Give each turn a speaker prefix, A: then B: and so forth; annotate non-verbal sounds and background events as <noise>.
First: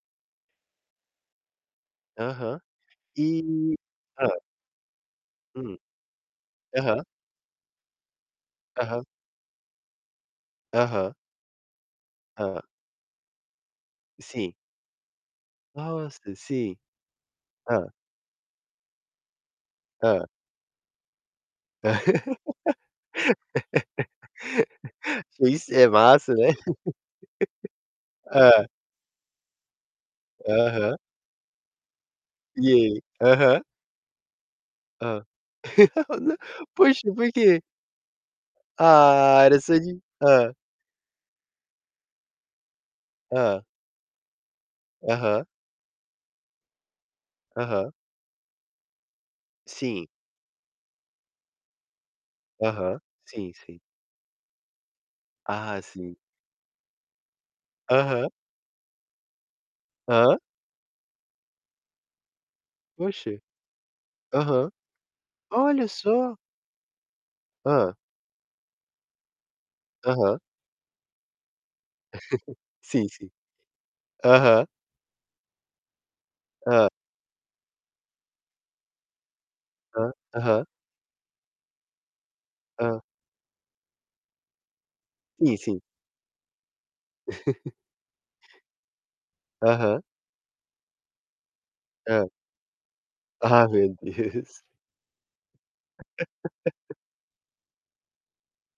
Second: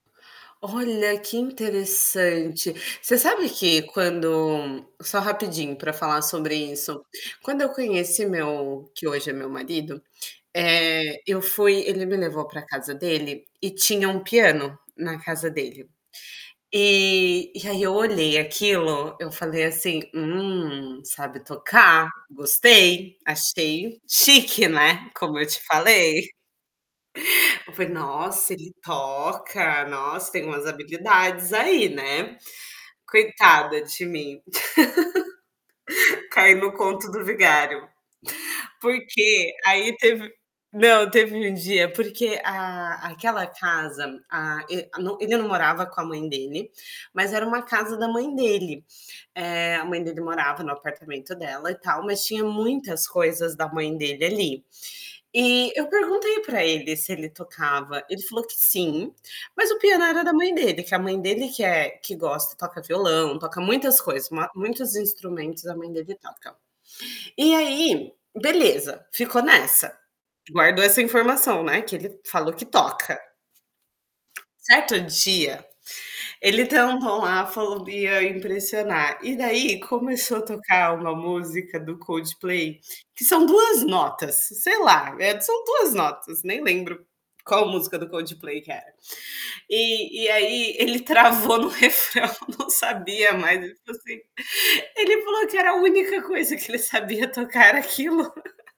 A: Olha, que
B: Aham.
A: interessante. Você
B: E
A: sabe que
B: hã.
A: quando só rapidinho
B: Hum.
A: pra falar sobre isso.
B: Aham.
A: Quando eu conheci meu
B: Aham.
A: que hoje é meu marido,
B: Aham.
A: eh, eu fui ele me levou
B: Hã.
A: para casa dele e tinha um
B: Sim.
A: piano na casa dele.
B: Nossa, sim.
A: E e aí
B: Hã.
A: eu olhei aquilo, eu falei assim:
B: Hã.
A: "Hum, sabe tocar. Gostei.", achei chique, né,
B: <laughs>
A: como eu te
B: Isso é
A: falei.
B: massa, né.
A: Eu falei:
B: <laughs>
A: "Nossa,
B: Hã.
A: ele toca. Nossa, tem umas
B: Aham.
A: habilidades aí.", né.
B: E e Aham.
A: Coitada de mim.
B: Hã.
A: <laughs> Cai
B: <laughs>
A: no conto
B: Poxa,
A: do
B: por quê?
A: vigário. Por
B: Ah,
A: quê?
B: era só
A: Aí
B: de
A: teve
B: hã.
A: não, teve um dia porque a aquela
B: Hã.
A: casa, a e no ele
B: Aham.
A: não morava com a mãe dele, mas era uma
B: Aham.
A: casa da mãe dele. Eh, a mãe
B: Sim.
A: dele morava no apartamento dela e tal, mas tinha
B: Aham.
A: muitas
B: Sim,
A: coisas da
B: sim.
A: mãe dele ali. E
B: Ah,
A: eu
B: sim.
A: perguntei para ele se ele tocava, ele
B: Aham.
A: falou que sim, mas o piano era da
B: Hã.
A: mãe dele, que a mãe dele que é que gosta, toca violão,
B: Oxe.
A: toca muitas coisas, uma
B: Aham.
A: muitos instrumentos a
B: Olha
A: mãe dele
B: só.
A: toca. E
B: Hã.
A: aí, beleza, ficou nessa.
B: Aham.
A: Guardou essa informação, né, que ele falou
B: <chuckles>
A: que
B: Sim,
A: toca?
B: sim. Aham.
A: Certo dia, ele
B: Hã.
A: tentou lá, falou que ia impressionar. E daí
B: Hã.
A: começou a
B: Aham.
A: tocar uma música do Coldplay
B: Hã.
A: que são 2 notas, sei lá, eh,
B: Sim,
A: são
B: sim.
A: 2 notas, nem lembro qual música do
B: <chuckles>
A: Coldplay que era.
B: Aham.
A: E e aí ele travou no
B: Hã.
A: refrão, não sabia mais,
B: Ah,
A: tipo
B: meu
A: assim.
B: Deus.
A: Ele falou que era a única coisa que ele
B: <laughs>
A: sabia tocar, era aquilo. <laughs>